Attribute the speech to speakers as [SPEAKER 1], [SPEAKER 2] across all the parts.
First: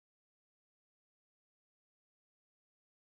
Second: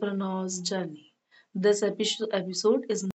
[SPEAKER 1] Entrepreneur's Journey. This episode is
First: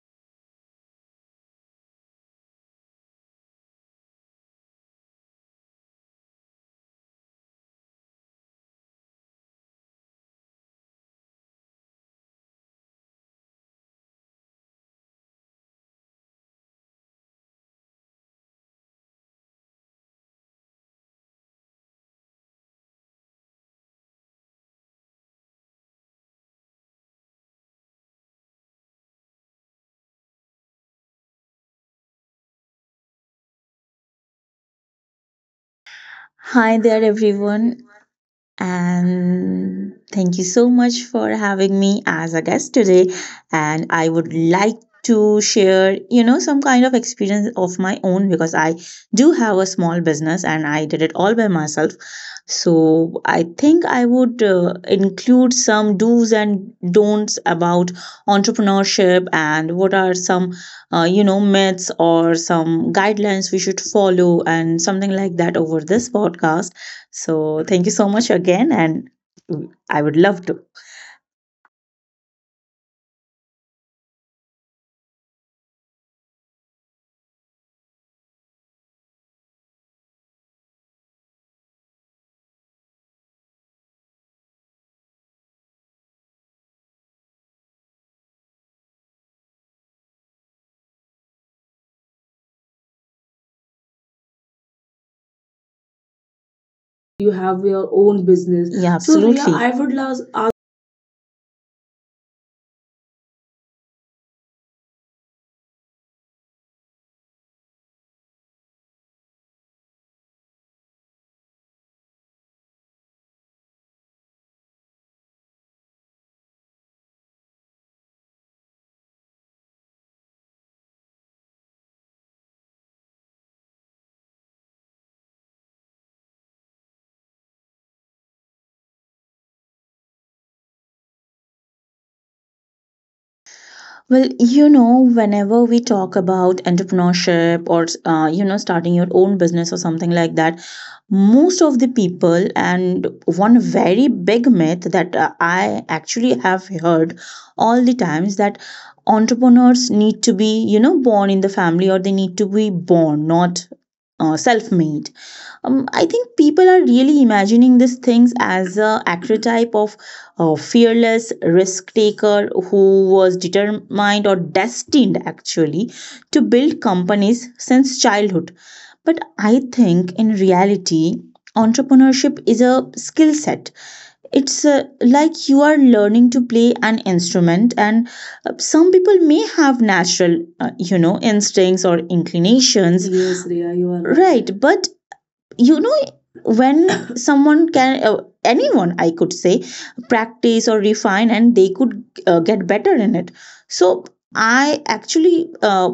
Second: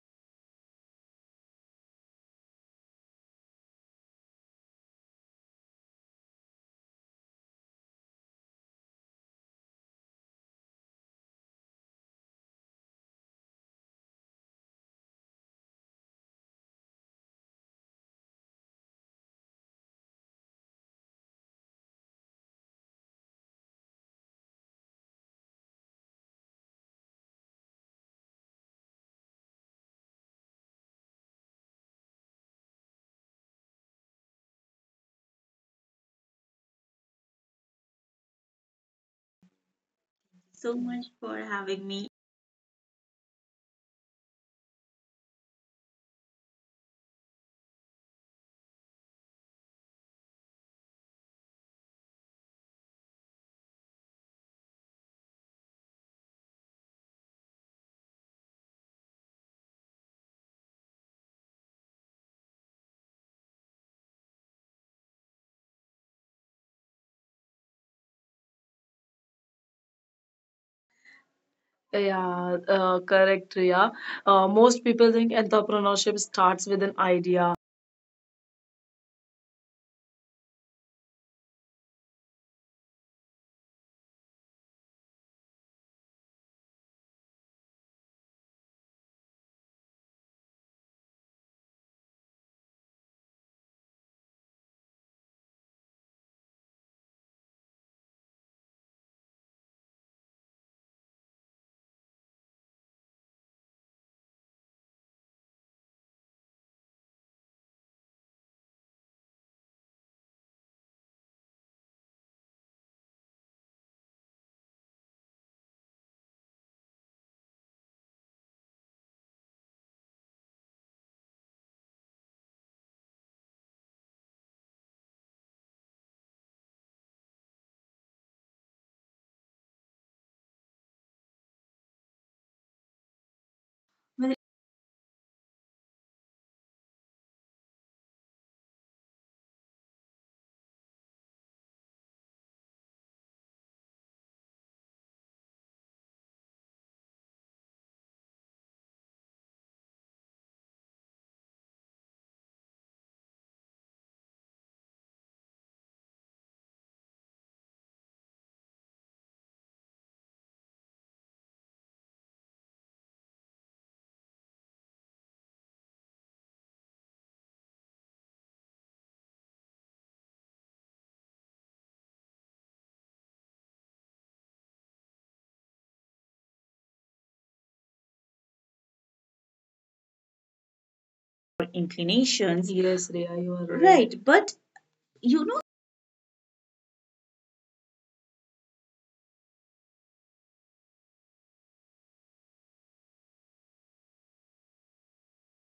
[SPEAKER 2] Hi there, everyone, and thank you so
[SPEAKER 1] so
[SPEAKER 2] much
[SPEAKER 1] much
[SPEAKER 2] for
[SPEAKER 1] for
[SPEAKER 2] having
[SPEAKER 1] having
[SPEAKER 2] me
[SPEAKER 1] me.
[SPEAKER 2] as a guest today. And I would like to share, some kind of experience of my own because I do have a small business and I did it all by myself. So I think I would include some do's and don'ts about entrepreneurship and what are some, myths or some guidelines we should follow and something like that over this podcast. So thank you so much again, and I would love to.
[SPEAKER 1] Yeah, correct, Riya. Most people think entrepreneurship starts with an idea.
[SPEAKER 2] You have your own business. Yeah, absolutely. So, Ria, I would love ask. Well,
[SPEAKER 1] Well,
[SPEAKER 2] whenever we talk about entrepreneurship or, starting your own business or something like that, most of the people, and one very big myth that I actually have heard all the times that entrepreneurs need to be born in the family, or they need to be born, not self made. I think people are really imagining these things as a archetype of a fearless risk taker who was determined or destined actually to build companies since childhood. But I think in reality, entrepreneurship is a skill set. It's like you are learning to play an instrument, and some people may have natural, instincts
[SPEAKER 1] your
[SPEAKER 2] or
[SPEAKER 1] inclinations.
[SPEAKER 2] inclinations.
[SPEAKER 1] Yes,
[SPEAKER 2] Yes,
[SPEAKER 1] Riya,
[SPEAKER 2] Ria,
[SPEAKER 1] you
[SPEAKER 2] you
[SPEAKER 1] are
[SPEAKER 2] are
[SPEAKER 1] right,
[SPEAKER 2] right.
[SPEAKER 1] right?
[SPEAKER 2] Right,
[SPEAKER 1] But
[SPEAKER 2] but
[SPEAKER 1] you
[SPEAKER 2] you
[SPEAKER 1] know,
[SPEAKER 2] know when someone can, anyone I could say, practice or refine and they could get better in it. So I actually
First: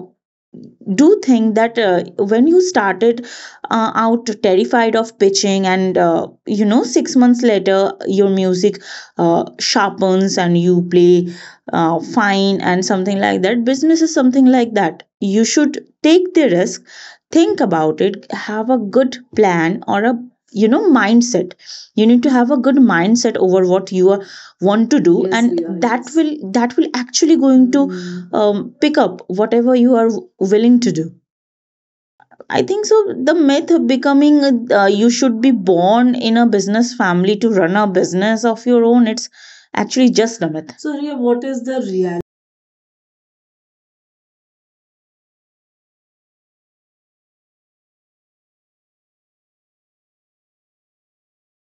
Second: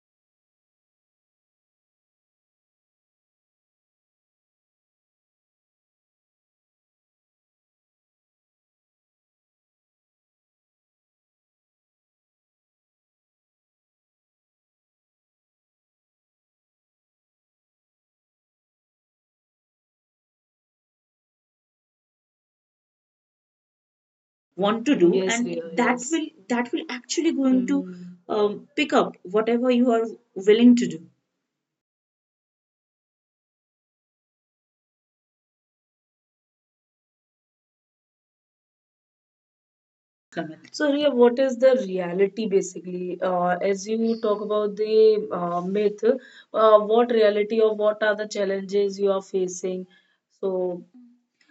[SPEAKER 2] do think that when you started out terrified of pitching, and 6 months later your music sharpens and you play fine and something like that. Business is something like that, you should take the risk, think about it, have a good plan or a mindset. You need to have a good mindset over what you are want
[SPEAKER 1] want
[SPEAKER 2] to
[SPEAKER 1] to
[SPEAKER 2] do.
[SPEAKER 1] do.
[SPEAKER 2] Yes,
[SPEAKER 1] Yes, and
[SPEAKER 2] and we
[SPEAKER 1] Riya,
[SPEAKER 2] are,
[SPEAKER 1] that
[SPEAKER 2] that, yes.
[SPEAKER 1] yes. Will
[SPEAKER 2] will
[SPEAKER 1] that
[SPEAKER 2] that will
[SPEAKER 1] will
[SPEAKER 2] actually
[SPEAKER 1] actually going
[SPEAKER 2] going to
[SPEAKER 1] to
[SPEAKER 2] Pick
[SPEAKER 1] pick
[SPEAKER 2] up
[SPEAKER 1] up
[SPEAKER 2] whatever
[SPEAKER 1] whatever
[SPEAKER 2] you
[SPEAKER 1] you
[SPEAKER 2] are
[SPEAKER 1] are
[SPEAKER 2] willing
[SPEAKER 1] willing
[SPEAKER 2] to
[SPEAKER 1] to do.
[SPEAKER 2] do, I think so. The myth of becoming, you should be born in a business family to run a business of your own, it's actually just a myth. So,
[SPEAKER 1] So,
[SPEAKER 2] Ria,
[SPEAKER 1] Riya,
[SPEAKER 2] what
[SPEAKER 1] what
[SPEAKER 2] is
[SPEAKER 1] is
[SPEAKER 2] the
[SPEAKER 1] the reality basically? As you talk about the myth, what reality or what are the challenges you are facing? So,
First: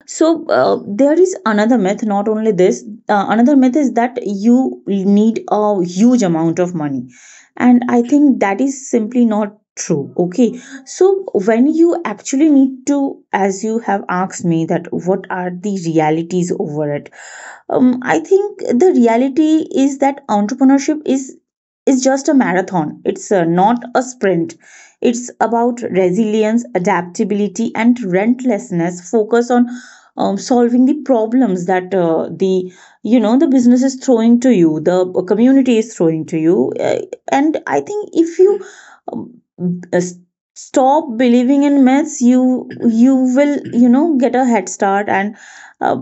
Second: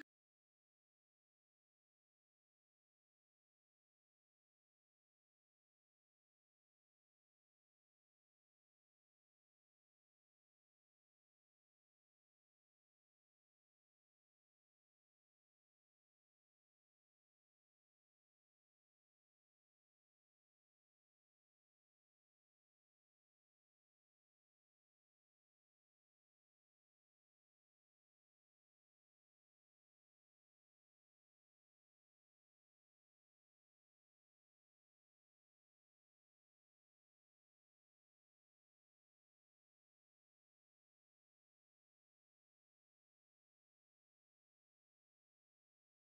[SPEAKER 2] So there is another myth. Not only this, another myth is that you need a huge amount of money, and I think that is simply not true. Okay, so when you actually need to, as you have asked me, that what are the realities over it? I think the reality is that entrepreneurship is just a marathon. It's not a sprint. It's about resilience, adaptability, and relentlessness. Focus on solving the problems that the you know the business is throwing to you, the community is throwing to you. And I think if you um, uh, s- stop believing in myths, you will get a head start, and uh,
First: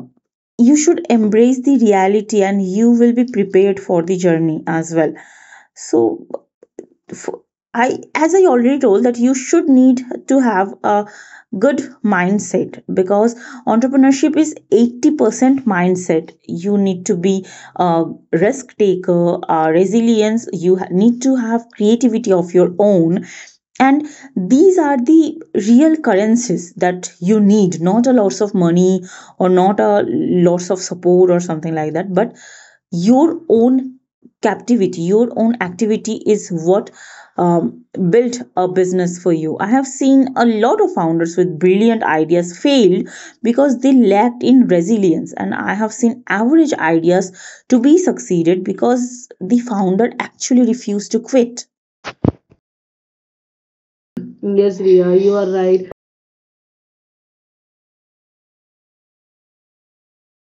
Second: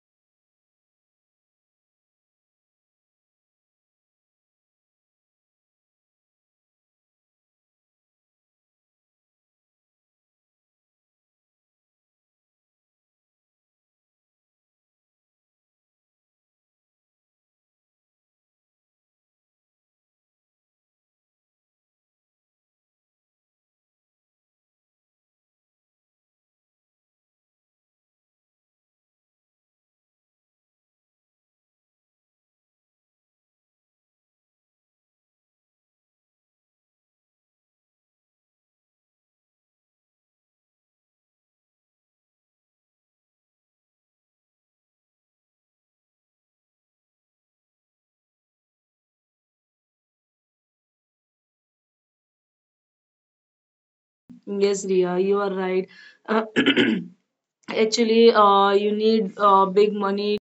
[SPEAKER 2] you should embrace the reality and you will be prepared for the journey as well. So, for I as I already told, that you should need to have a good mindset, because entrepreneurship is 80% mindset. You need to be a risk taker, a resilience, you need to have creativity of your own, and these are the real currencies that you need, not a lots of money or not a lots of support or something like that, but your own captivity, your own activity is what built a business for you. I have seen a lot of founders with brilliant ideas failed because they lacked in resilience, and I have seen average ideas to be succeeded because the founder actually refused to quit. Yes,
[SPEAKER 1] yes,
[SPEAKER 2] Ria,
[SPEAKER 1] Riya,
[SPEAKER 2] you
[SPEAKER 1] you
[SPEAKER 2] are
[SPEAKER 1] are right.
[SPEAKER 2] right.
[SPEAKER 1] Uh, actually, you need big money.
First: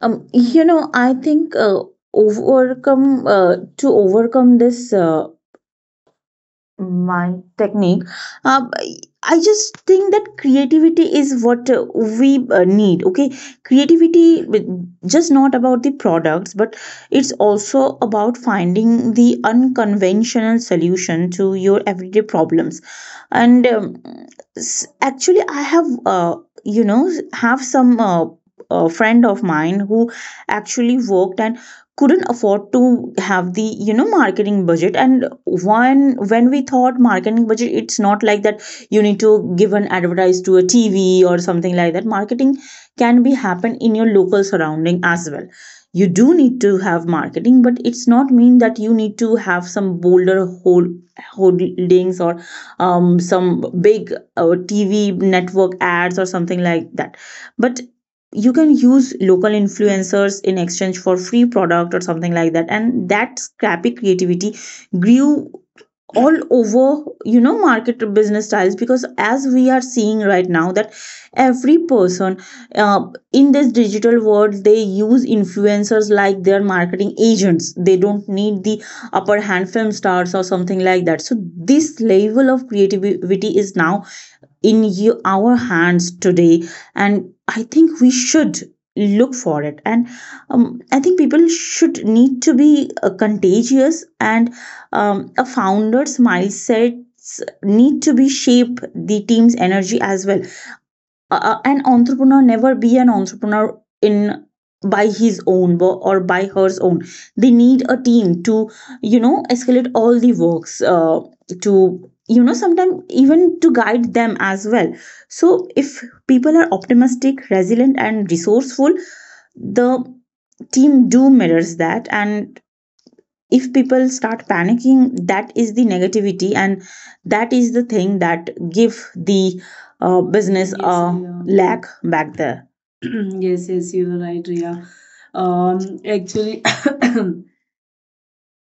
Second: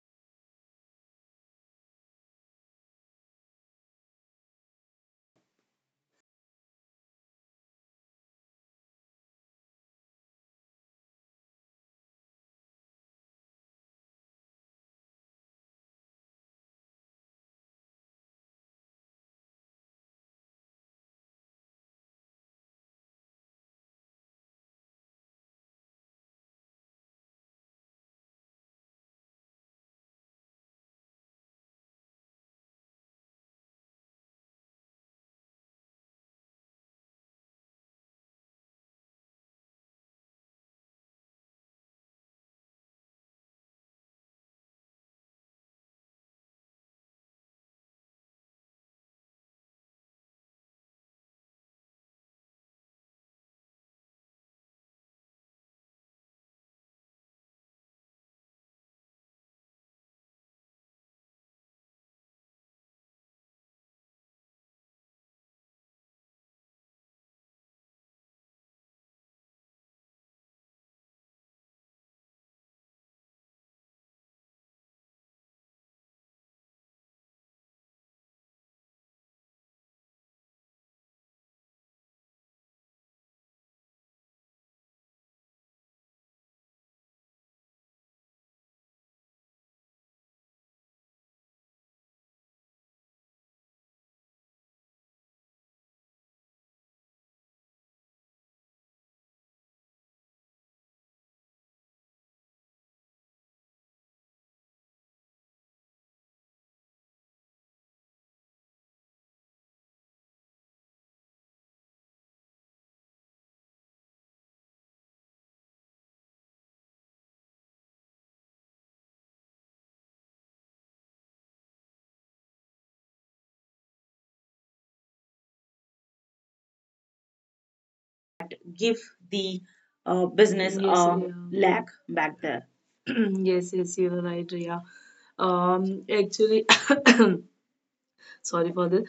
[SPEAKER 2] I think, overcome to overcome this, my technique. Um, I I just think that creativity is what we need. Okay, creativity, just not about the products, but it's also about finding the unconventional solution to your everyday problems. And actually, I have, have some. A friend of mine who actually worked and couldn't afford to have the marketing budget, and one when we thought marketing budget, it's not like that you need to give an advertise to a TV or something like that. Marketing can be happen in your local surrounding as well. You do need to have marketing, but it's not mean that you need to have some bolder holdings or some big TV network ads or something like that, but you can use local influencers in exchange for free product or something like that, and that scrappy creativity grew all over market business styles, because as we are seeing right now that every person, uh, in this digital world, they use influencers like their marketing agents, they don't need the upper hand film stars or something like that. So this level of creativity is now in you, our hands today, and I think we should look for it. And I think people should need to be contagious, and a founder's mindset need to be shape the team's energy as well. A an entrepreneur never be an entrepreneur in by his own, or by hers own, they need a team to escalate all the works, to sometimes even to guide them as well. So if people are optimistic, resilient and resourceful, the team do mirrors that, and if people start panicking, that is the negativity, and that is the thing that
[SPEAKER 1] Give
[SPEAKER 2] give
[SPEAKER 1] the
[SPEAKER 2] the,
[SPEAKER 1] business. Yes,
[SPEAKER 2] business a.
[SPEAKER 1] a
[SPEAKER 2] Yes,
[SPEAKER 1] Riya.
[SPEAKER 2] a Riya.
[SPEAKER 1] Lack
[SPEAKER 2] Lack
[SPEAKER 1] back there.
[SPEAKER 2] back there.
[SPEAKER 1] Yes, yes,
[SPEAKER 2] Yes,
[SPEAKER 1] you are
[SPEAKER 2] yes, you
[SPEAKER 1] right,
[SPEAKER 2] are
[SPEAKER 1] Riya.
[SPEAKER 2] right, Riya.
[SPEAKER 1] Actually,
[SPEAKER 2] Actually,
[SPEAKER 1] sorry for this.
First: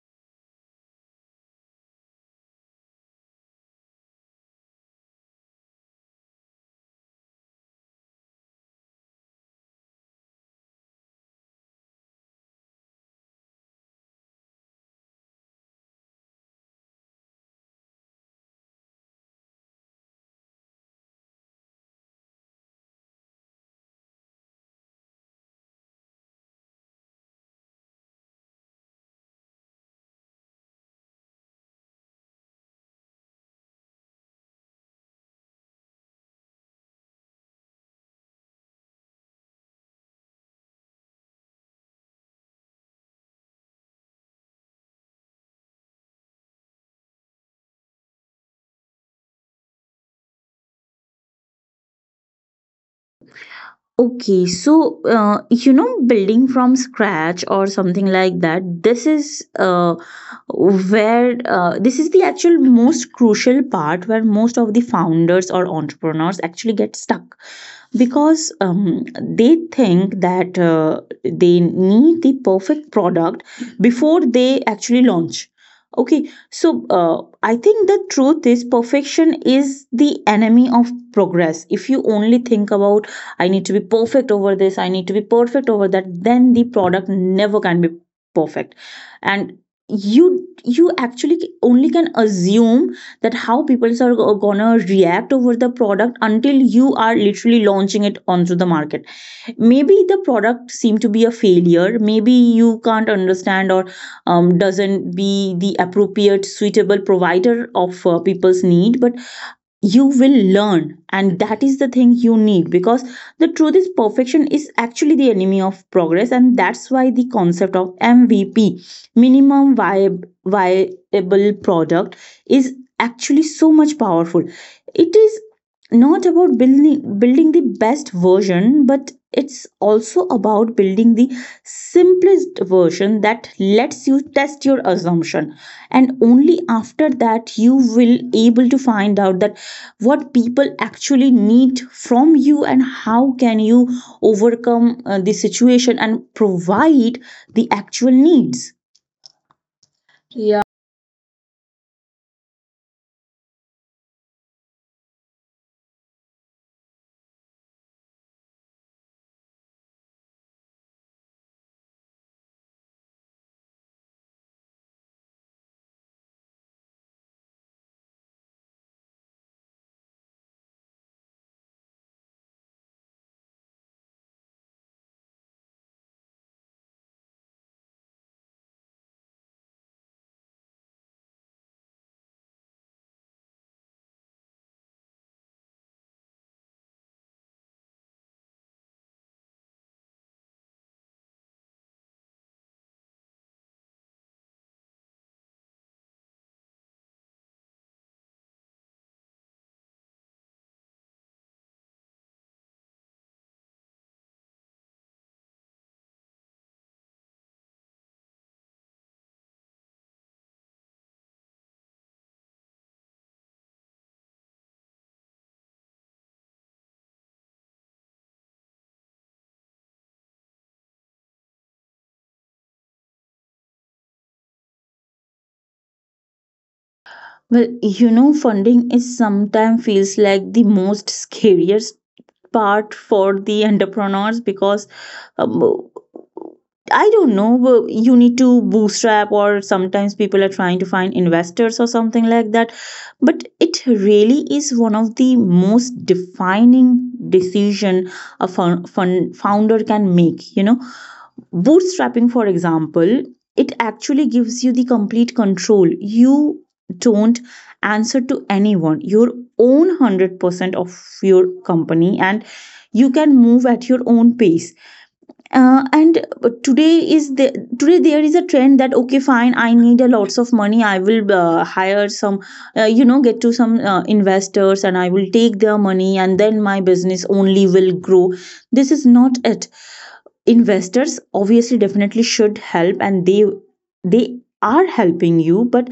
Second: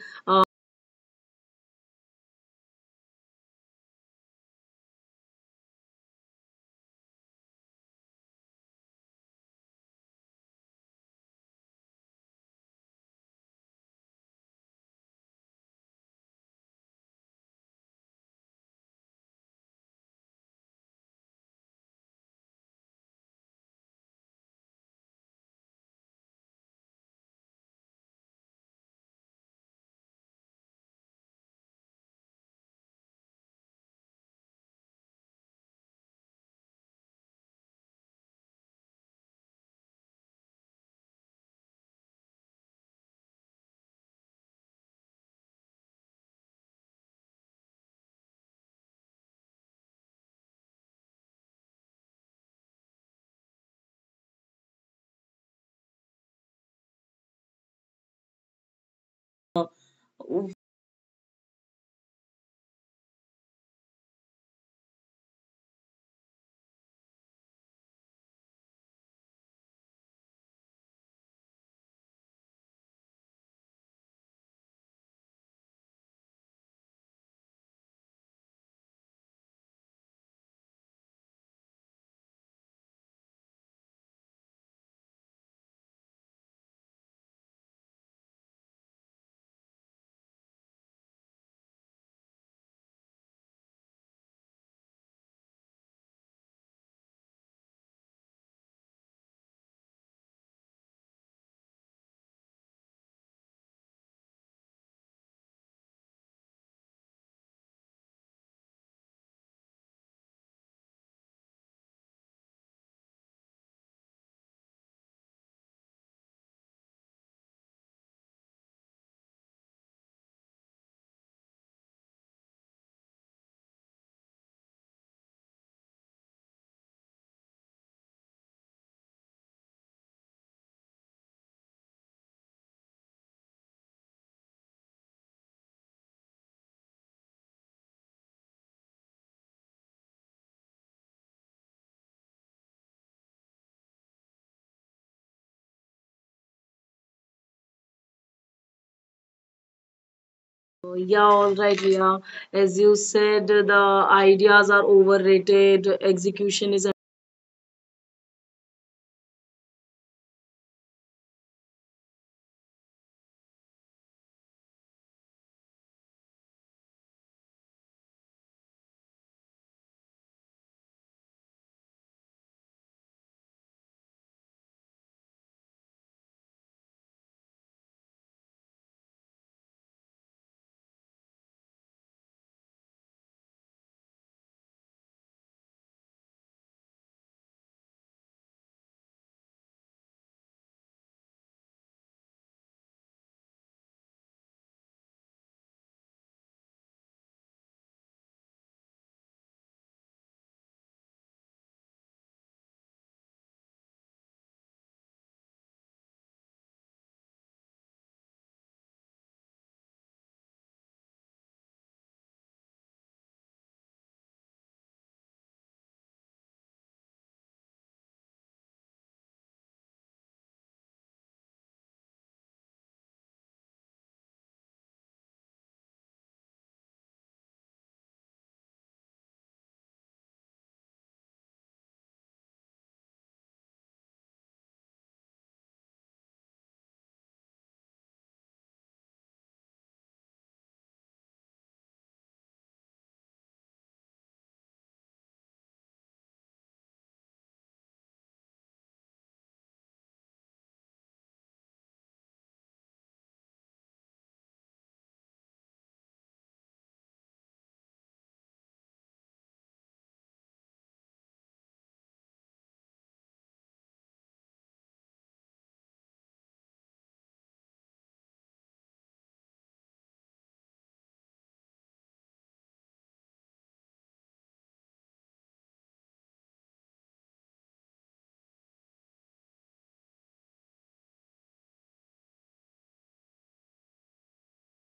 [SPEAKER 2] okay, so building from scratch or something like that, this is the actual most crucial part where most of the founders or entrepreneurs actually get stuck, because they think that they need the perfect product before they actually launch. Okay, so I think the truth is, perfection is the enemy of progress. If you only think about, I need to be perfect over this, I need to be perfect over that, then the product never can be perfect. And you you actually only can assume that how people are gonna react over the product until you are literally launching it onto the market. Maybe the product seem to be a failure, maybe you can't understand, or doesn't be the appropriate suitable provider of people's need, but you will learn, and that is the thing you need, because the truth is perfection is actually the enemy of progress. And that's why the concept of MVP, minimum viable product, is actually so much powerful. It is not about building the best version, but it's also about building the simplest version that lets you test your assumption, and only after that you will able to find out that what people actually need from you and how can you overcome the situation and provide the actual needs.
[SPEAKER 1] Yeah, all right, Ria. As you said, the ideas are overrated, execution is.
[SPEAKER 2] Well, funding is sometimes feels like the most scariest part for the entrepreneurs, because um, I don't know, but you need to bootstrap, or sometimes people are trying to find investors or something like that. But it really is one of the most defining decision a founder can make. You know, bootstrapping for example, it actually gives you the complete control. You don't answer to anyone. Your own 100% of your company, and you can move at your own pace. Uh, and today is the today there is a trend that, okay fine, I need a lots of money, I will hire some, get to some investors, and I will take their money, and then my business only will grow. This is not it. Investors obviously definitely should help, and they are helping you, but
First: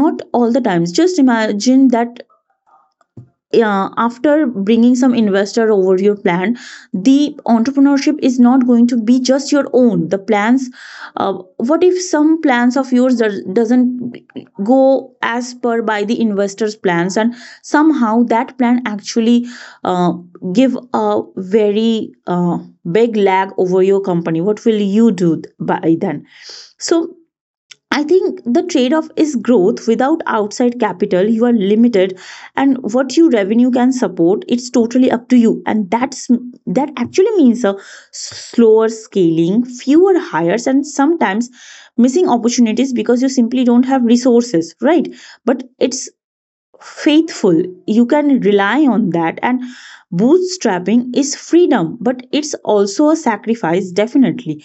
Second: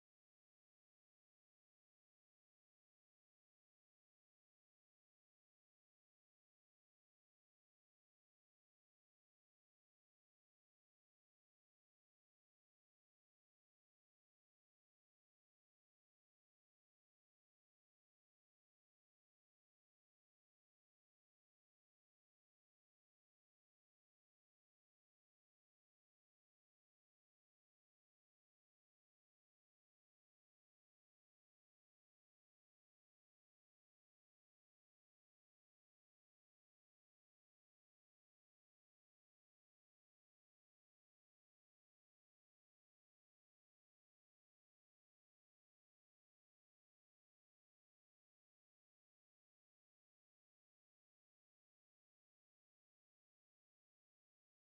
[SPEAKER 2] not all the times. Just imagine that, yeah, after bringing some investor over your plan, the entrepreneurship is not going to be just your own. The plans, what if some plans of yours doesn't go as per by the investor's plans, and somehow that plan actually, uh, give a very, big lag over your company? What will you do by then? So I think the trade off is growth. Without outside capital, you are limited, and what your revenue can support, it's totally up to you. And that actually means a slower scaling, fewer hires, and sometimes missing opportunities because you simply don't have resources, right? But it's faithful, you can rely on that. And bootstrapping is freedom, but it's also a sacrifice. Definitely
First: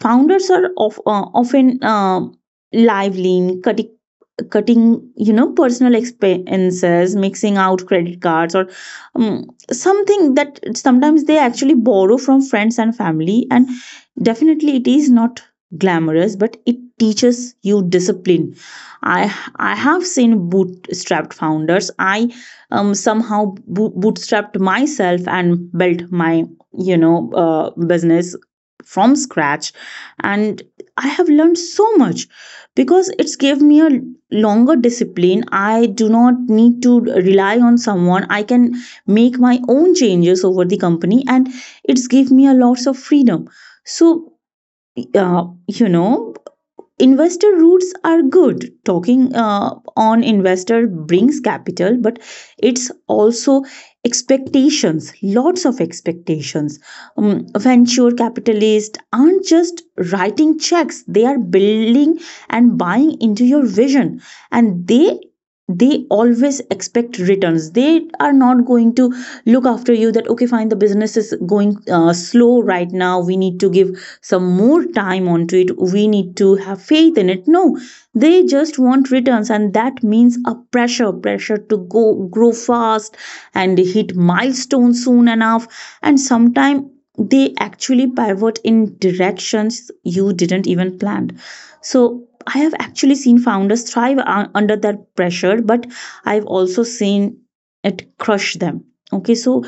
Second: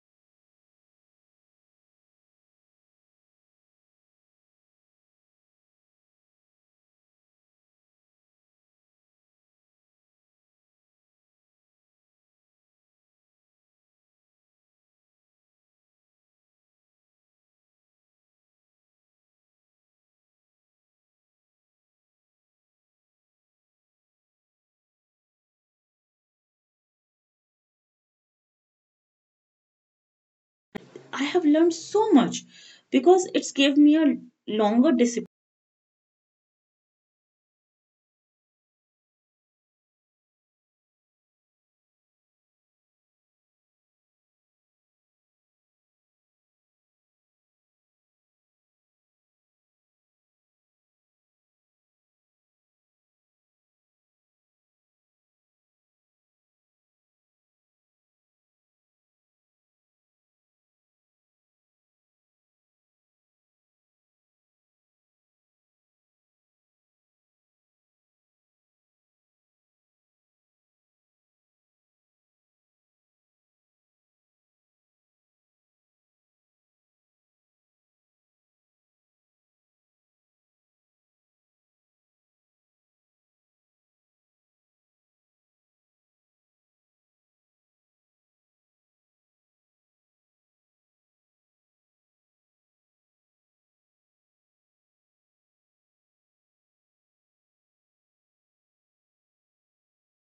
[SPEAKER 2] founders are of, often lively, cutting personal expenses, mixing out credit cards, or something. That sometimes they actually borrow from friends and family, and definitely it is not glamorous, but it teaches you discipline. I i have seen bootstrapped founders. I somehow bootstrapped myself and built my business from scratch, and I have
[SPEAKER 1] I have
[SPEAKER 2] learned
[SPEAKER 1] learned
[SPEAKER 2] so
[SPEAKER 1] so
[SPEAKER 2] much
[SPEAKER 1] much
[SPEAKER 2] because
[SPEAKER 1] because
[SPEAKER 2] it's
[SPEAKER 1] it's
[SPEAKER 2] gave me
[SPEAKER 1] gave
[SPEAKER 2] a
[SPEAKER 1] me a
[SPEAKER 2] longer
[SPEAKER 1] longer discipline.
[SPEAKER 2] discipline. I do not need to rely on someone. I can make my own changes over the company, and it's give me a lots of freedom. So uh, you know investor routes are good talking, on investor brings capital, but it's also expectations, lots of expectations. Venture capitalists aren't just writing checks, they are building and buying into your vision, and they always expect returns. They are not going to look after you that okay fine, the business is going slow right now, we need to give some more time onto it. We need to have faith in it. No, they just want returns, and that means a pressure, pressure to go grow fast and hit milestones soon enough. And sometimes they actually pivot in directions you didn't even plan. So I have actually seen founders thrive under that pressure, but I've also seen it crush them. Okay, so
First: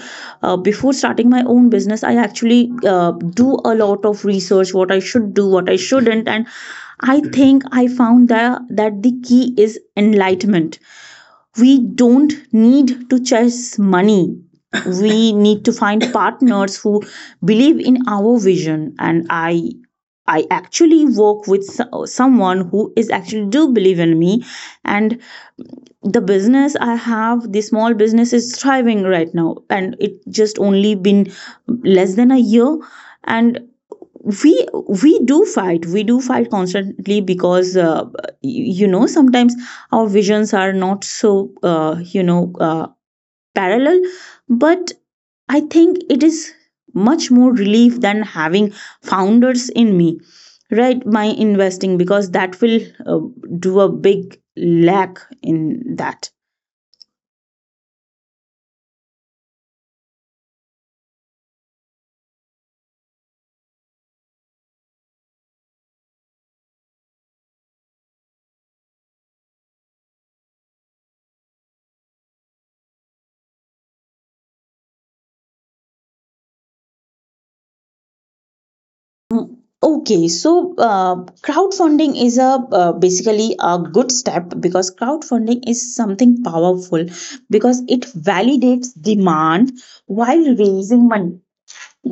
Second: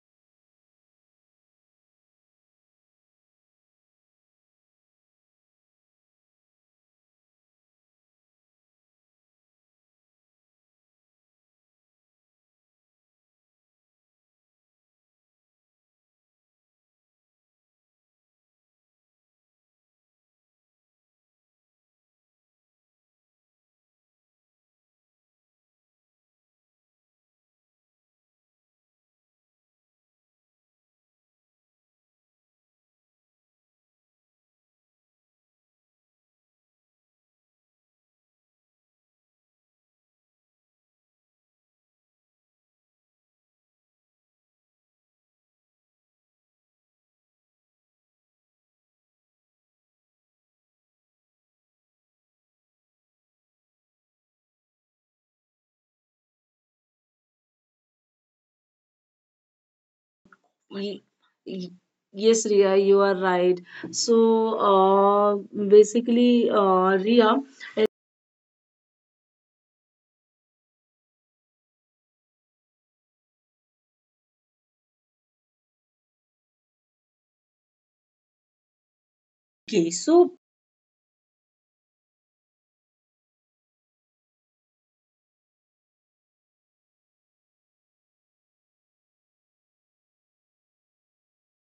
[SPEAKER 2] before starting my own business, I actually do a lot of research what I should do, what I shouldn't. And I think I found that, that the key is enlightenment. We don't need to chase money. We need to find partners who believe in our vision. And I actually work with someone who is actually do believe in me, and the business I have, the small business is thriving right now, and it just only been less than a year. And we we do fight, we do fight constantly because you know sometimes our visions are not so parallel. But I think it is much more relief than having founders in me, right, my investing, because that will uh, do a big lack in that.
[SPEAKER 1] Y- y- Yes, Ria, you are right. So, uh, basically, Ria.
[SPEAKER 2] Mm. Okay,
[SPEAKER 1] Okay,
[SPEAKER 2] so
[SPEAKER 1] so
[SPEAKER 2] crowdfunding is a basically a good step, because crowdfunding is something powerful because it validates demand while raising money.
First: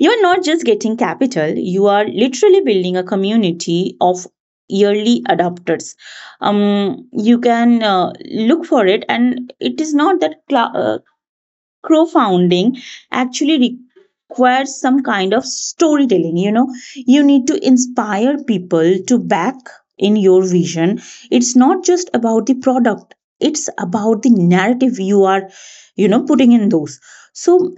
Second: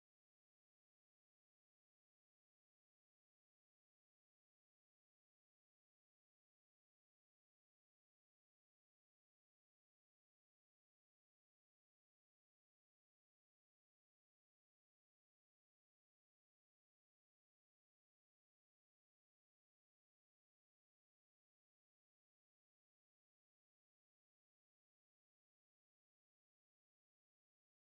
[SPEAKER 2] You are not just getting capital, you are literally building a community of yearly adopters. You can look for it. And it is not that cla crowdfunding actually requires some kind of storytelling, you know. You need to inspire people to back in your vision. It's not just about the product, it's about the narrative you are, putting in those. So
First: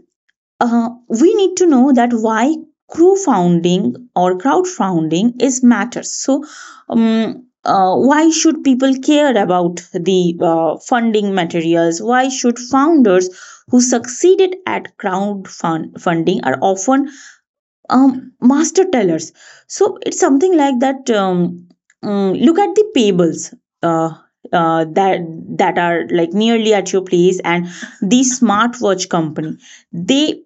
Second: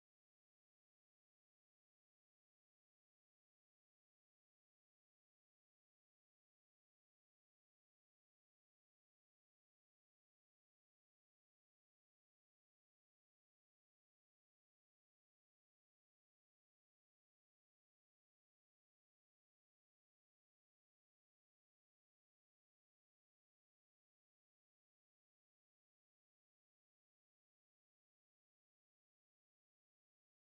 [SPEAKER 2] we need to know that why crew founding or crowdfunding is matters. So, why should people care about the funding materials? Why should founders who succeeded at crowd fund funding are often master tellers. So it's something like that. Look at the pables uh, that that are like nearly at your place, and the smartwatch company. They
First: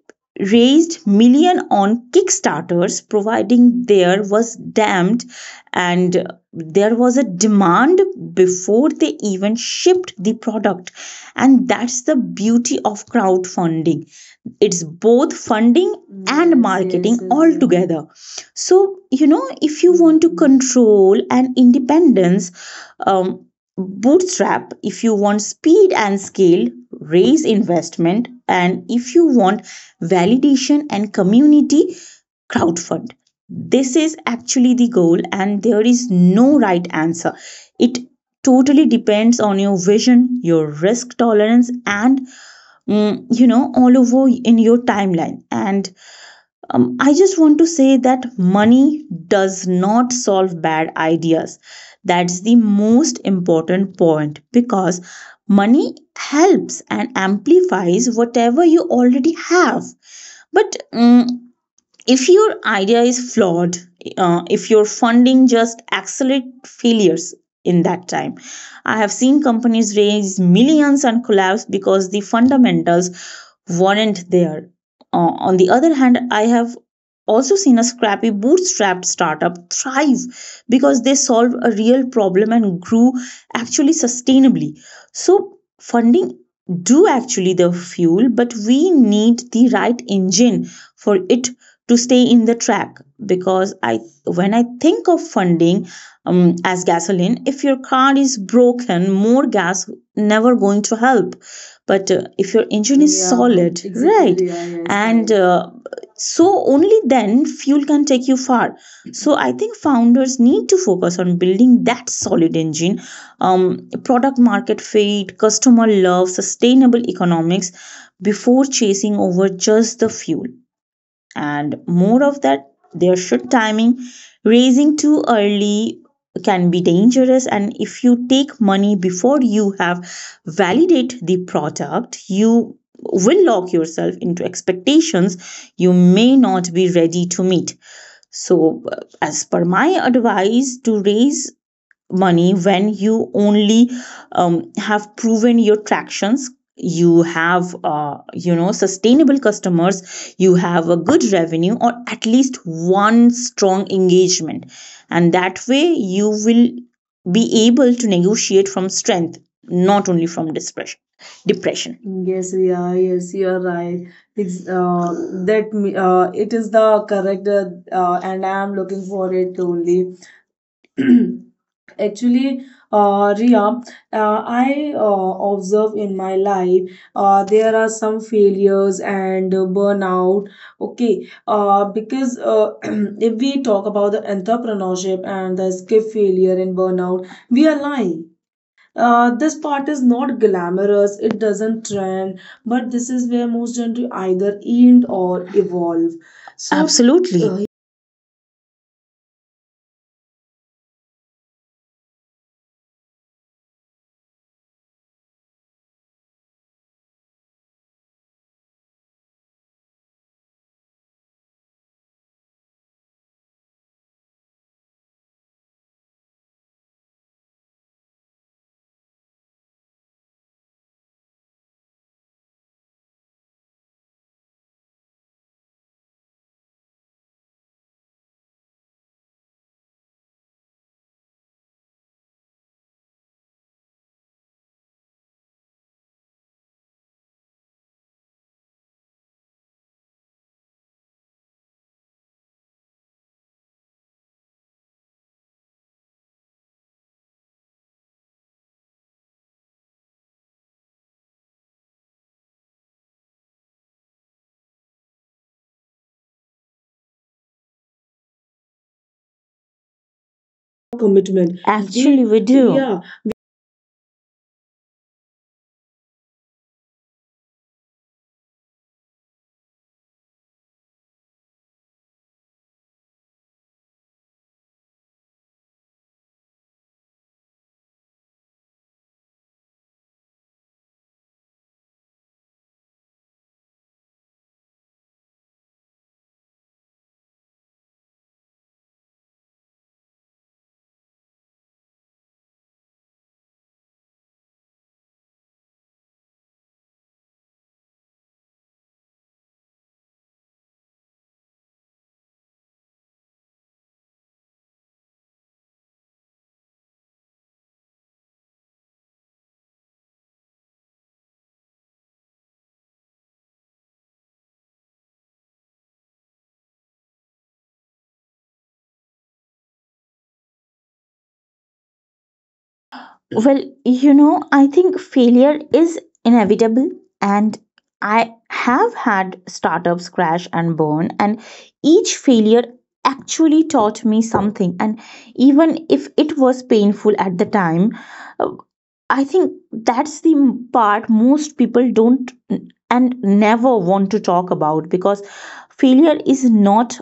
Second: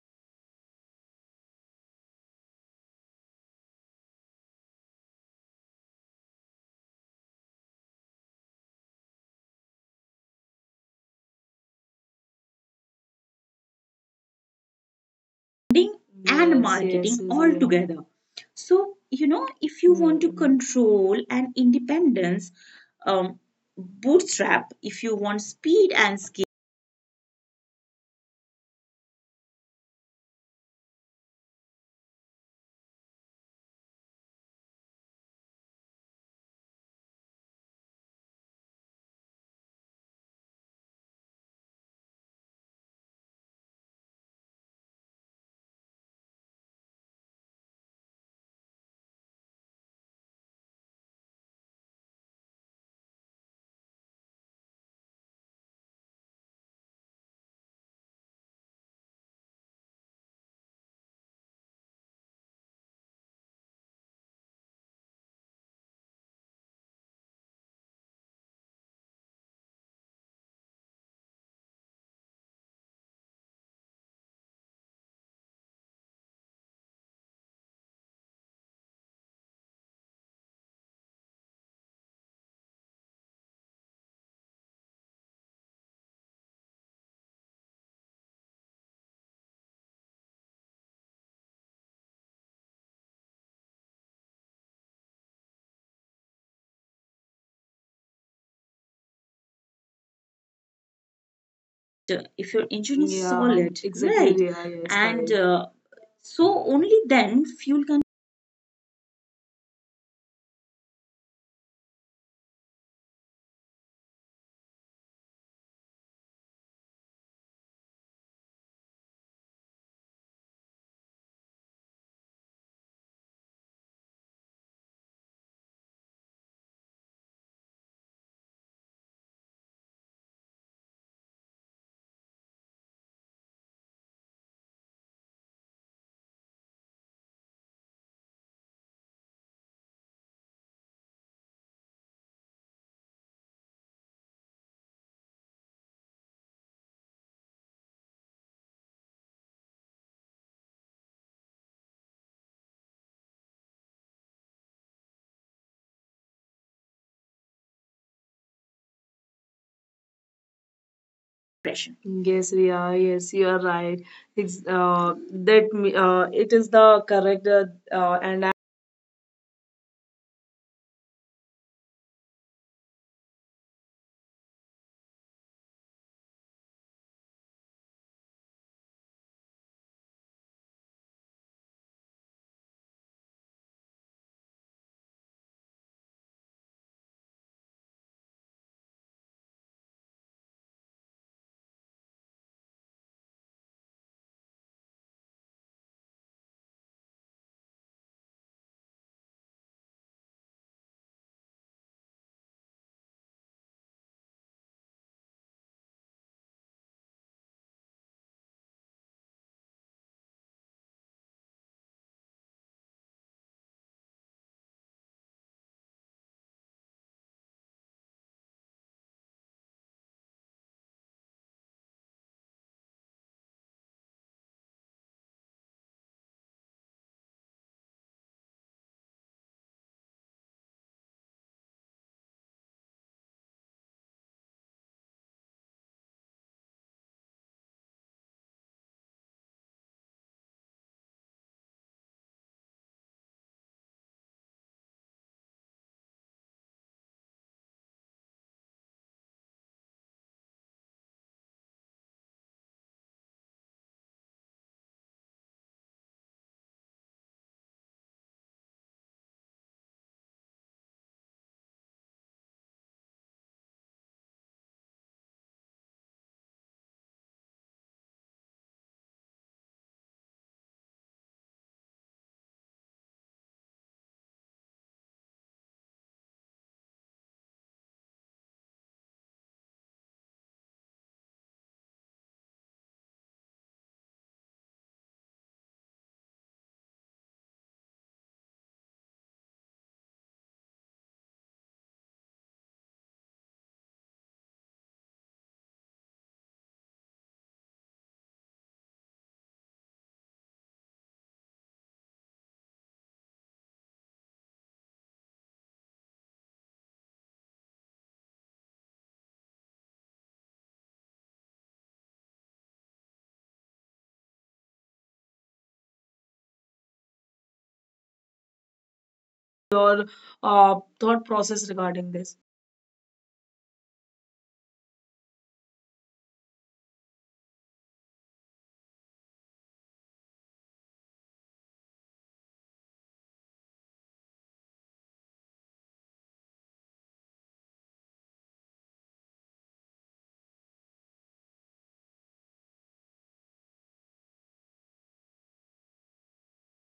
[SPEAKER 2] raised million on Kickstarters, providing there was damned, and there was a demand before they even shipped the product, and that's the beauty of crowdfunding. It's both funding
[SPEAKER 1] branding and
[SPEAKER 2] and,
[SPEAKER 1] yes,
[SPEAKER 2] yes,
[SPEAKER 1] yes, marketing, yes,
[SPEAKER 2] marketing, yes, yes,
[SPEAKER 1] yes,
[SPEAKER 2] yes,
[SPEAKER 1] all Ria, together.
[SPEAKER 2] altogether.
[SPEAKER 1] So,
[SPEAKER 2] So, you
[SPEAKER 1] you
[SPEAKER 2] know,
[SPEAKER 1] know,
[SPEAKER 2] if
[SPEAKER 1] if
[SPEAKER 2] you
[SPEAKER 1] you
[SPEAKER 2] want
[SPEAKER 1] want to
[SPEAKER 2] to control
[SPEAKER 1] Control and
[SPEAKER 2] and
[SPEAKER 1] independence,
[SPEAKER 2] independence,
[SPEAKER 1] um,
[SPEAKER 2] um, bootstrap.
[SPEAKER 1] bootstrap,
[SPEAKER 2] If
[SPEAKER 1] if
[SPEAKER 2] you
[SPEAKER 1] you
[SPEAKER 2] want
[SPEAKER 1] want speed
[SPEAKER 2] speed
[SPEAKER 1] and
[SPEAKER 2] and scale, raise investment. And if you want validation and community, crowdfund. This is actually the goal, and there is no right answer. It totally depends on your vision, your risk tolerance, and, you know, all over in your timeline. And I just want to say that money does not solve bad ideas. That's the most important point, because money helps and amplifies whatever you already have. But if your idea is flawed, if your funding just accelerate failures in that time. I have seen companies raise millions and collapse because the fundamentals weren't there. On the other hand, I have also seen a scrappy bootstrapped startup thrive because they solved a real problem and grew actually sustainably. So funding do actually the fuel, but we need the right engine for it to stay in the track. Because I, when I think of funding as gasoline, if your car is broken, more gas never going to help. But
[SPEAKER 1] if your
[SPEAKER 2] if your
[SPEAKER 1] engine is
[SPEAKER 2] engine
[SPEAKER 1] yeah,
[SPEAKER 2] is, yeah,
[SPEAKER 1] solid,
[SPEAKER 2] solid, exactly,
[SPEAKER 1] exactly, right Ria,
[SPEAKER 2] right, exactly,
[SPEAKER 1] yes,
[SPEAKER 2] yeah, yes,
[SPEAKER 1] and
[SPEAKER 2] and right,
[SPEAKER 1] so
[SPEAKER 2] so
[SPEAKER 1] only
[SPEAKER 2] only
[SPEAKER 1] then
[SPEAKER 2] then
[SPEAKER 1] fuel
[SPEAKER 2] fuel
[SPEAKER 1] can
[SPEAKER 2] can take you far. So I think founders need to focus on building that solid engine, product market fit, customer love, sustainable economics, before chasing over just the fuel. And more of that, there should timing. Raising too early can be dangerous, and if you take money before you have validate the product, you will lock yourself into expectations you may not be ready to meet. So as per my advice, to raise money when you only have proven your tractions, you have sustainable customers, you have a good revenue or at least one strong engagement. And that way you will be able to negotiate from strength,
[SPEAKER 1] pressure.
[SPEAKER 2] not only
[SPEAKER 1] Yes,
[SPEAKER 2] from
[SPEAKER 1] Ria,
[SPEAKER 2] depression.
[SPEAKER 1] yes, you are
[SPEAKER 2] Depression.
[SPEAKER 1] right.
[SPEAKER 2] Yes,
[SPEAKER 1] It's,
[SPEAKER 2] yeah, yes, you are
[SPEAKER 1] that
[SPEAKER 2] right. It's
[SPEAKER 1] it is the
[SPEAKER 2] that
[SPEAKER 1] correct, uh,
[SPEAKER 2] it is
[SPEAKER 1] uh, and
[SPEAKER 2] the
[SPEAKER 1] I-
[SPEAKER 2] correct, and I am looking for it only. Actually, Ria, I observe in my life there are some failures and burnout. Okay, because if we talk about the entrepreneurship and the escape failure and burnout, we are lying. This part is not glamorous, it doesn't trend, but this is where most gentry either end or evolve. So, absolutely, commitment, we actually, we do, yeah.
[SPEAKER 1] Your thought process regarding this.
[SPEAKER 2] Well, you know, I think failure is inevitable, and I have had startups crash and burn, and each failure actually taught me something, and even if it was painful at the time, uh, I think that's the part most people don't and never want to talk about. Because failure is not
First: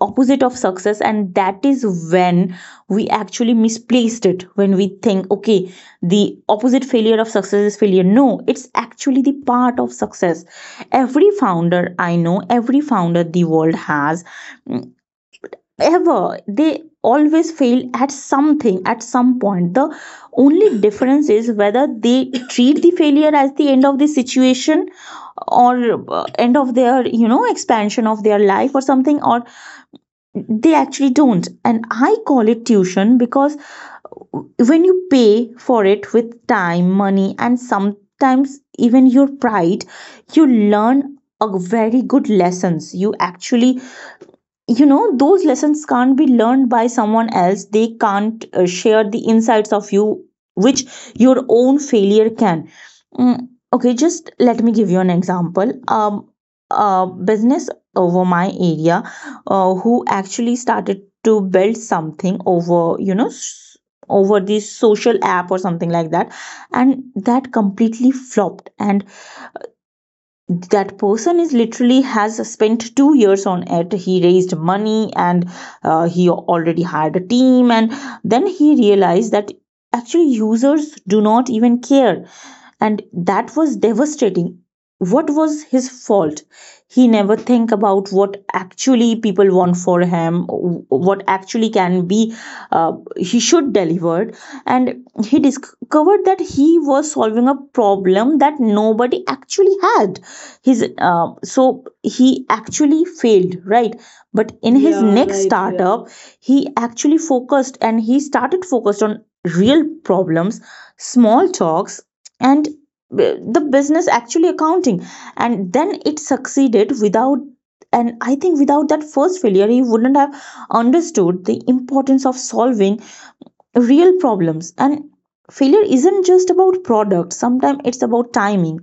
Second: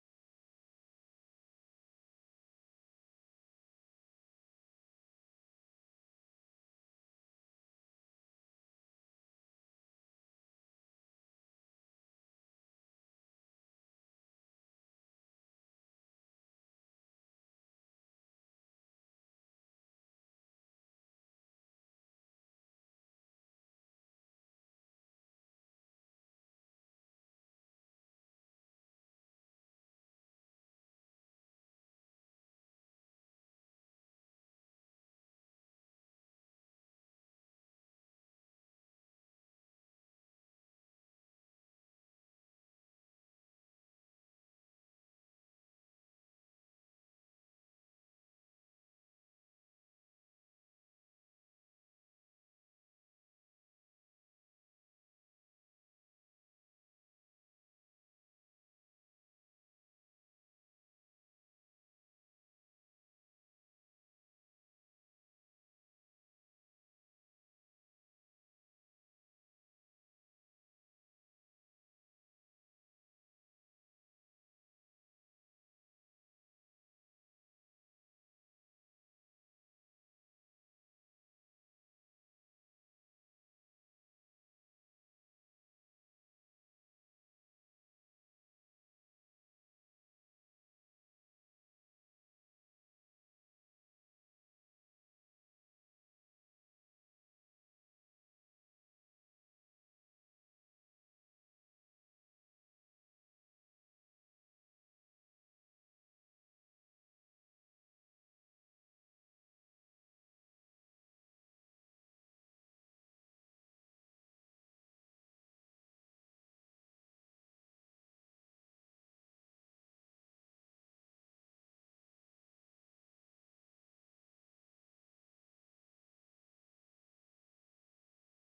[SPEAKER 2] opposite of success, and that is when we actually misplaced it, when we think okay, the opposite failure of success is failure. No, it's actually the part of success. Every founder I know, every founder the world has, mm, ever, they always fail at something at some point. The only difference is whether they treat the failure as the end of the situation, or end of their, you know, expansion of their life or something, or they actually don't. And I call it tuition, because when you pay for it with time, money, and sometimes even your pride, you learn a very good lessons. You actually, you know, those lessons can't be learned by someone else. They can't share the insights of you, which your own failure can. Mm, okay, just let me give you an example. A business over my area, who actually started to build something over, you know, over this social app or something like that, and that completely flopped. And that person is literally has spent 2 years on it, he raised money, and he already hired a team, and then he realized that actually users do not even care, and that was devastating. What was his fault? He never think about what actually people want for him, what actually can be, he should deliver. And he discovered that he was solving a problem that nobody actually had. His so he actually failed, right? But in his, yeah, next, right, yeah, startup, yeah, he actually focused, and he started focused on real problems, small talks, and the business actually accounting, and then it succeeded without. And I think without that first failure, he wouldn't have understood the importance of solving real problems. And failure isn't just about products, sometimes it's about timing.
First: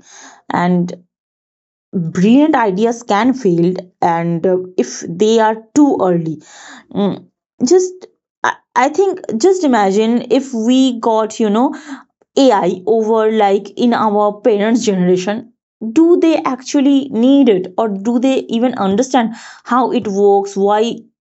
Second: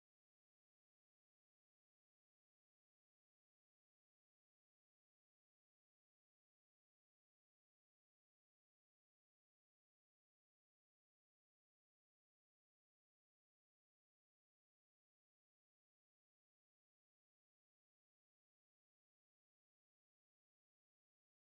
[SPEAKER 2] And brilliant ideas can fail, and if they are too early. Mm, just I think, just imagine if we got, you know, AI over like in our parents' generation. Do they actually need it, or do they even understand how it works, why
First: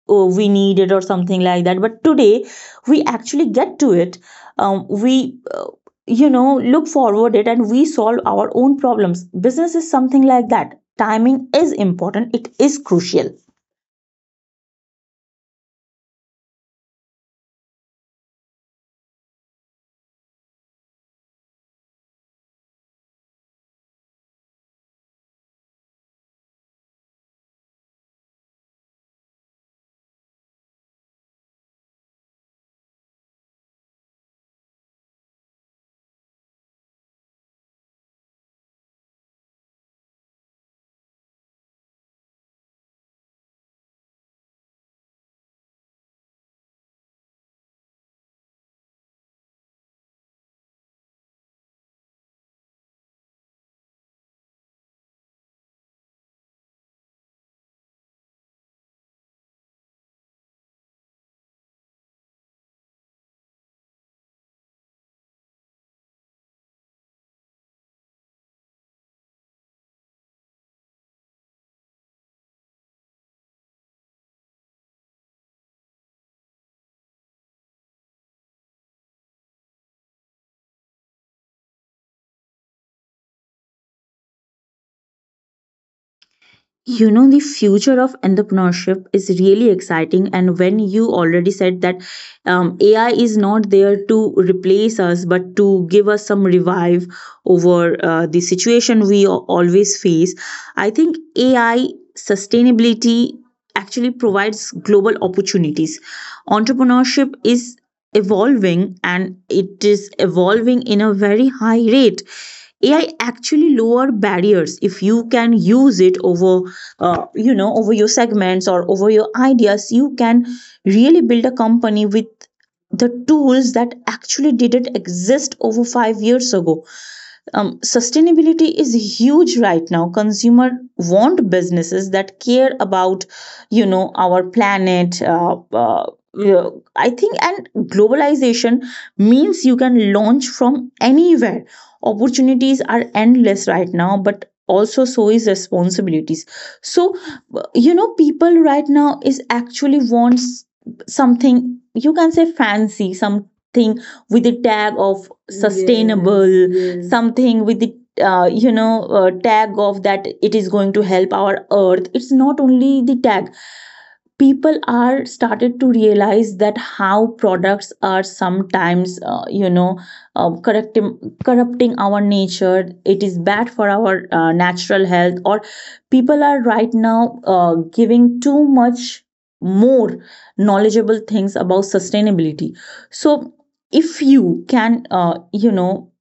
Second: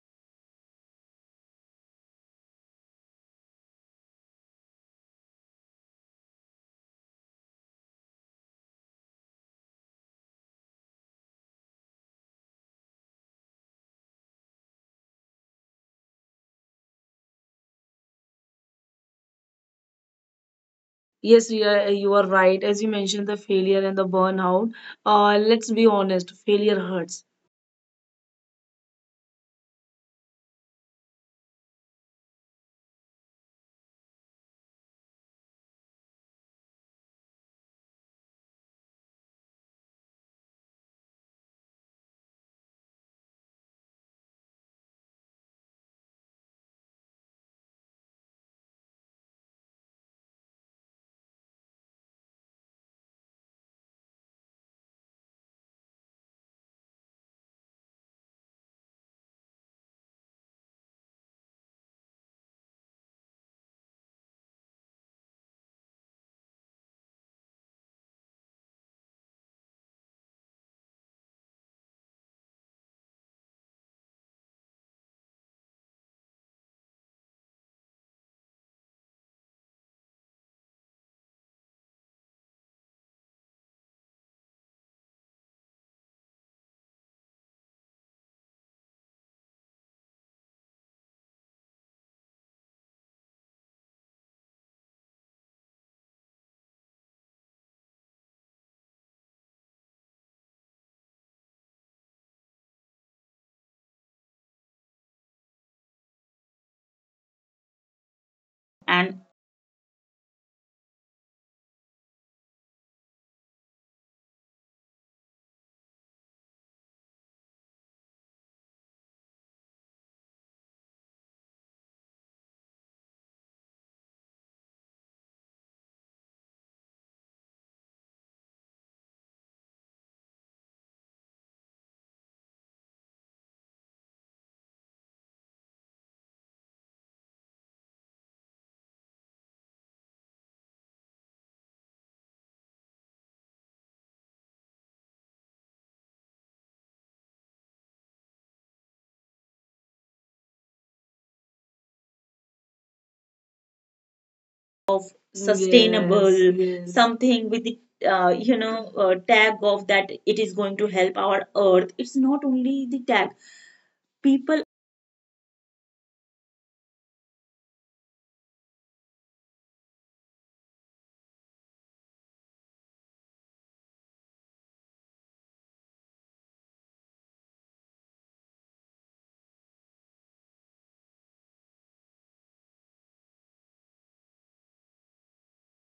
[SPEAKER 2] we need it or something like that? But today we actually get to it. We you know look forward it, and we solve our own problems. Business is something like that. Timing is important. It is crucial.
[SPEAKER 1] Yes, Ria, you are right. As you mentioned, the failure and the burnout. Let's be honest, failure hurts.
[SPEAKER 2] You know, the future of entrepreneurship is really exciting. And when you already said that AI is not there to replace us, but to give us some revive over the situation we always face, I think AI sustainability actually provides global opportunities. Entrepreneurship is evolving, and
[SPEAKER 1] And
[SPEAKER 2] it is evolving in a very high rate. AI actually lower barriers. If you can use it over you know over your segments or over your ideas, you can really build a company with the tools that actually didn't exist over 5 years ago. Sustainability is huge right now. Consumer want businesses that care about, you know, our planet. Yeah, I think, and globalization means you can launch from anywhere. Opportunities are endless right now, but also so is responsibilities. So you know, people right now is actually wants something you can say fancy, something with the tag of sustainable,
[SPEAKER 1] sustainable, yes,
[SPEAKER 2] yes, yes,
[SPEAKER 1] yes,
[SPEAKER 2] something
[SPEAKER 1] something
[SPEAKER 2] with
[SPEAKER 1] with
[SPEAKER 2] the
[SPEAKER 1] the
[SPEAKER 2] you know tag
[SPEAKER 1] tag
[SPEAKER 2] of
[SPEAKER 1] of
[SPEAKER 2] that
[SPEAKER 1] that
[SPEAKER 2] it
[SPEAKER 1] it
[SPEAKER 2] is
[SPEAKER 1] is
[SPEAKER 2] going
[SPEAKER 1] going
[SPEAKER 2] to
[SPEAKER 1] to
[SPEAKER 2] help
[SPEAKER 1] help
[SPEAKER 2] our
[SPEAKER 1] our
[SPEAKER 2] earth.
[SPEAKER 1] earth.
[SPEAKER 2] It's
[SPEAKER 1] It's
[SPEAKER 2] not
[SPEAKER 1] not
[SPEAKER 2] only
[SPEAKER 1] only
[SPEAKER 2] the
[SPEAKER 1] the
[SPEAKER 2] tag.
[SPEAKER 1] tag
[SPEAKER 2] People
[SPEAKER 1] people.
[SPEAKER 2] are started to realize that how products are sometimes you know corrupting our nature, it is bad for our natural health. Or people are right now giving too much more knowledgeable things about sustainability. So if you can you know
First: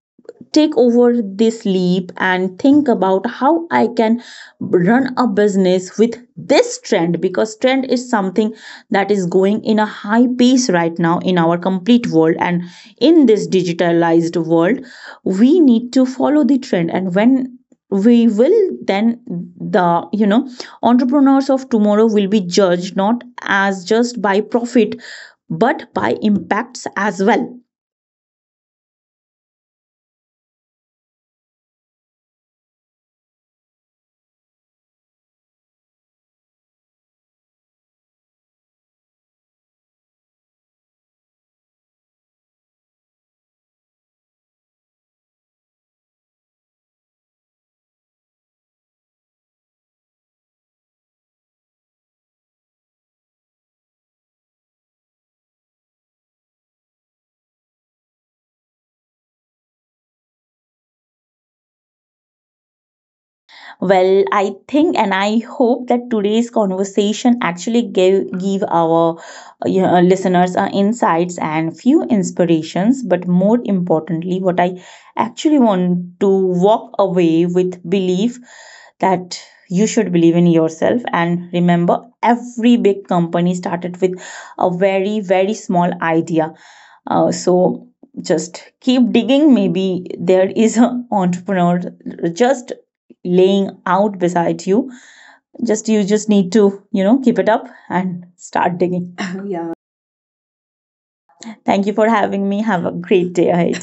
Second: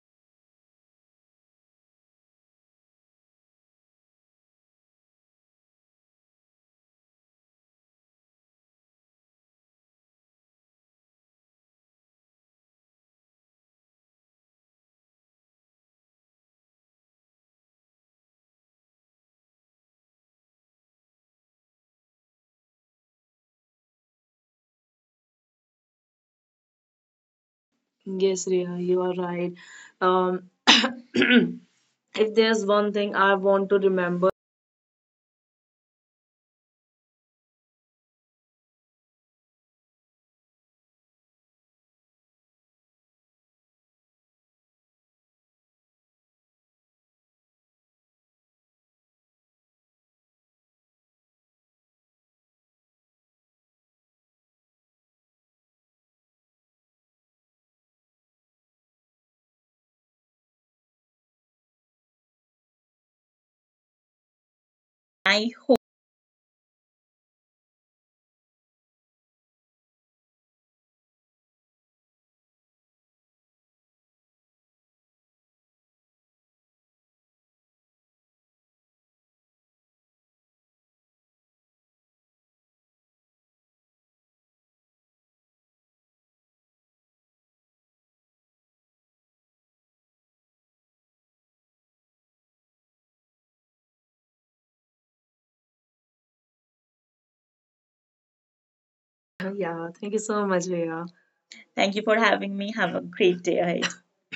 [SPEAKER 2] take over this leap and think about how I can run a business with this trend, because trend is something that is going in a high pace right now in our complete world, and in this digitalized world, we need to follow the trend. And when we will, then the, you know, entrepreneurs of tomorrow will be judged not as just by profit, but by impacts as well.
[SPEAKER 1] Yes, Riya, you are right. Um, if there's one thing I want to remember,
[SPEAKER 2] Well, I think, and I
[SPEAKER 1] I
[SPEAKER 2] hope that today's conversation actually give our, you know, listeners insights and few inspirations. But more importantly, what I actually want to walk away with belief, that you should believe in yourself, and remember every big company started with a very very small idea. So just keep digging, maybe there is an entrepreneur just laying out beside you. Just you just need to, you know, keep it up and start digging.
[SPEAKER 1] yeah, thank you
[SPEAKER 2] Yeah.
[SPEAKER 1] so much, Riya. Thank you for
[SPEAKER 2] Thank you
[SPEAKER 1] having
[SPEAKER 2] for
[SPEAKER 1] me. Have a
[SPEAKER 2] having me. Have
[SPEAKER 1] great
[SPEAKER 2] a
[SPEAKER 1] day
[SPEAKER 2] great
[SPEAKER 1] ahead.
[SPEAKER 2] day ahead.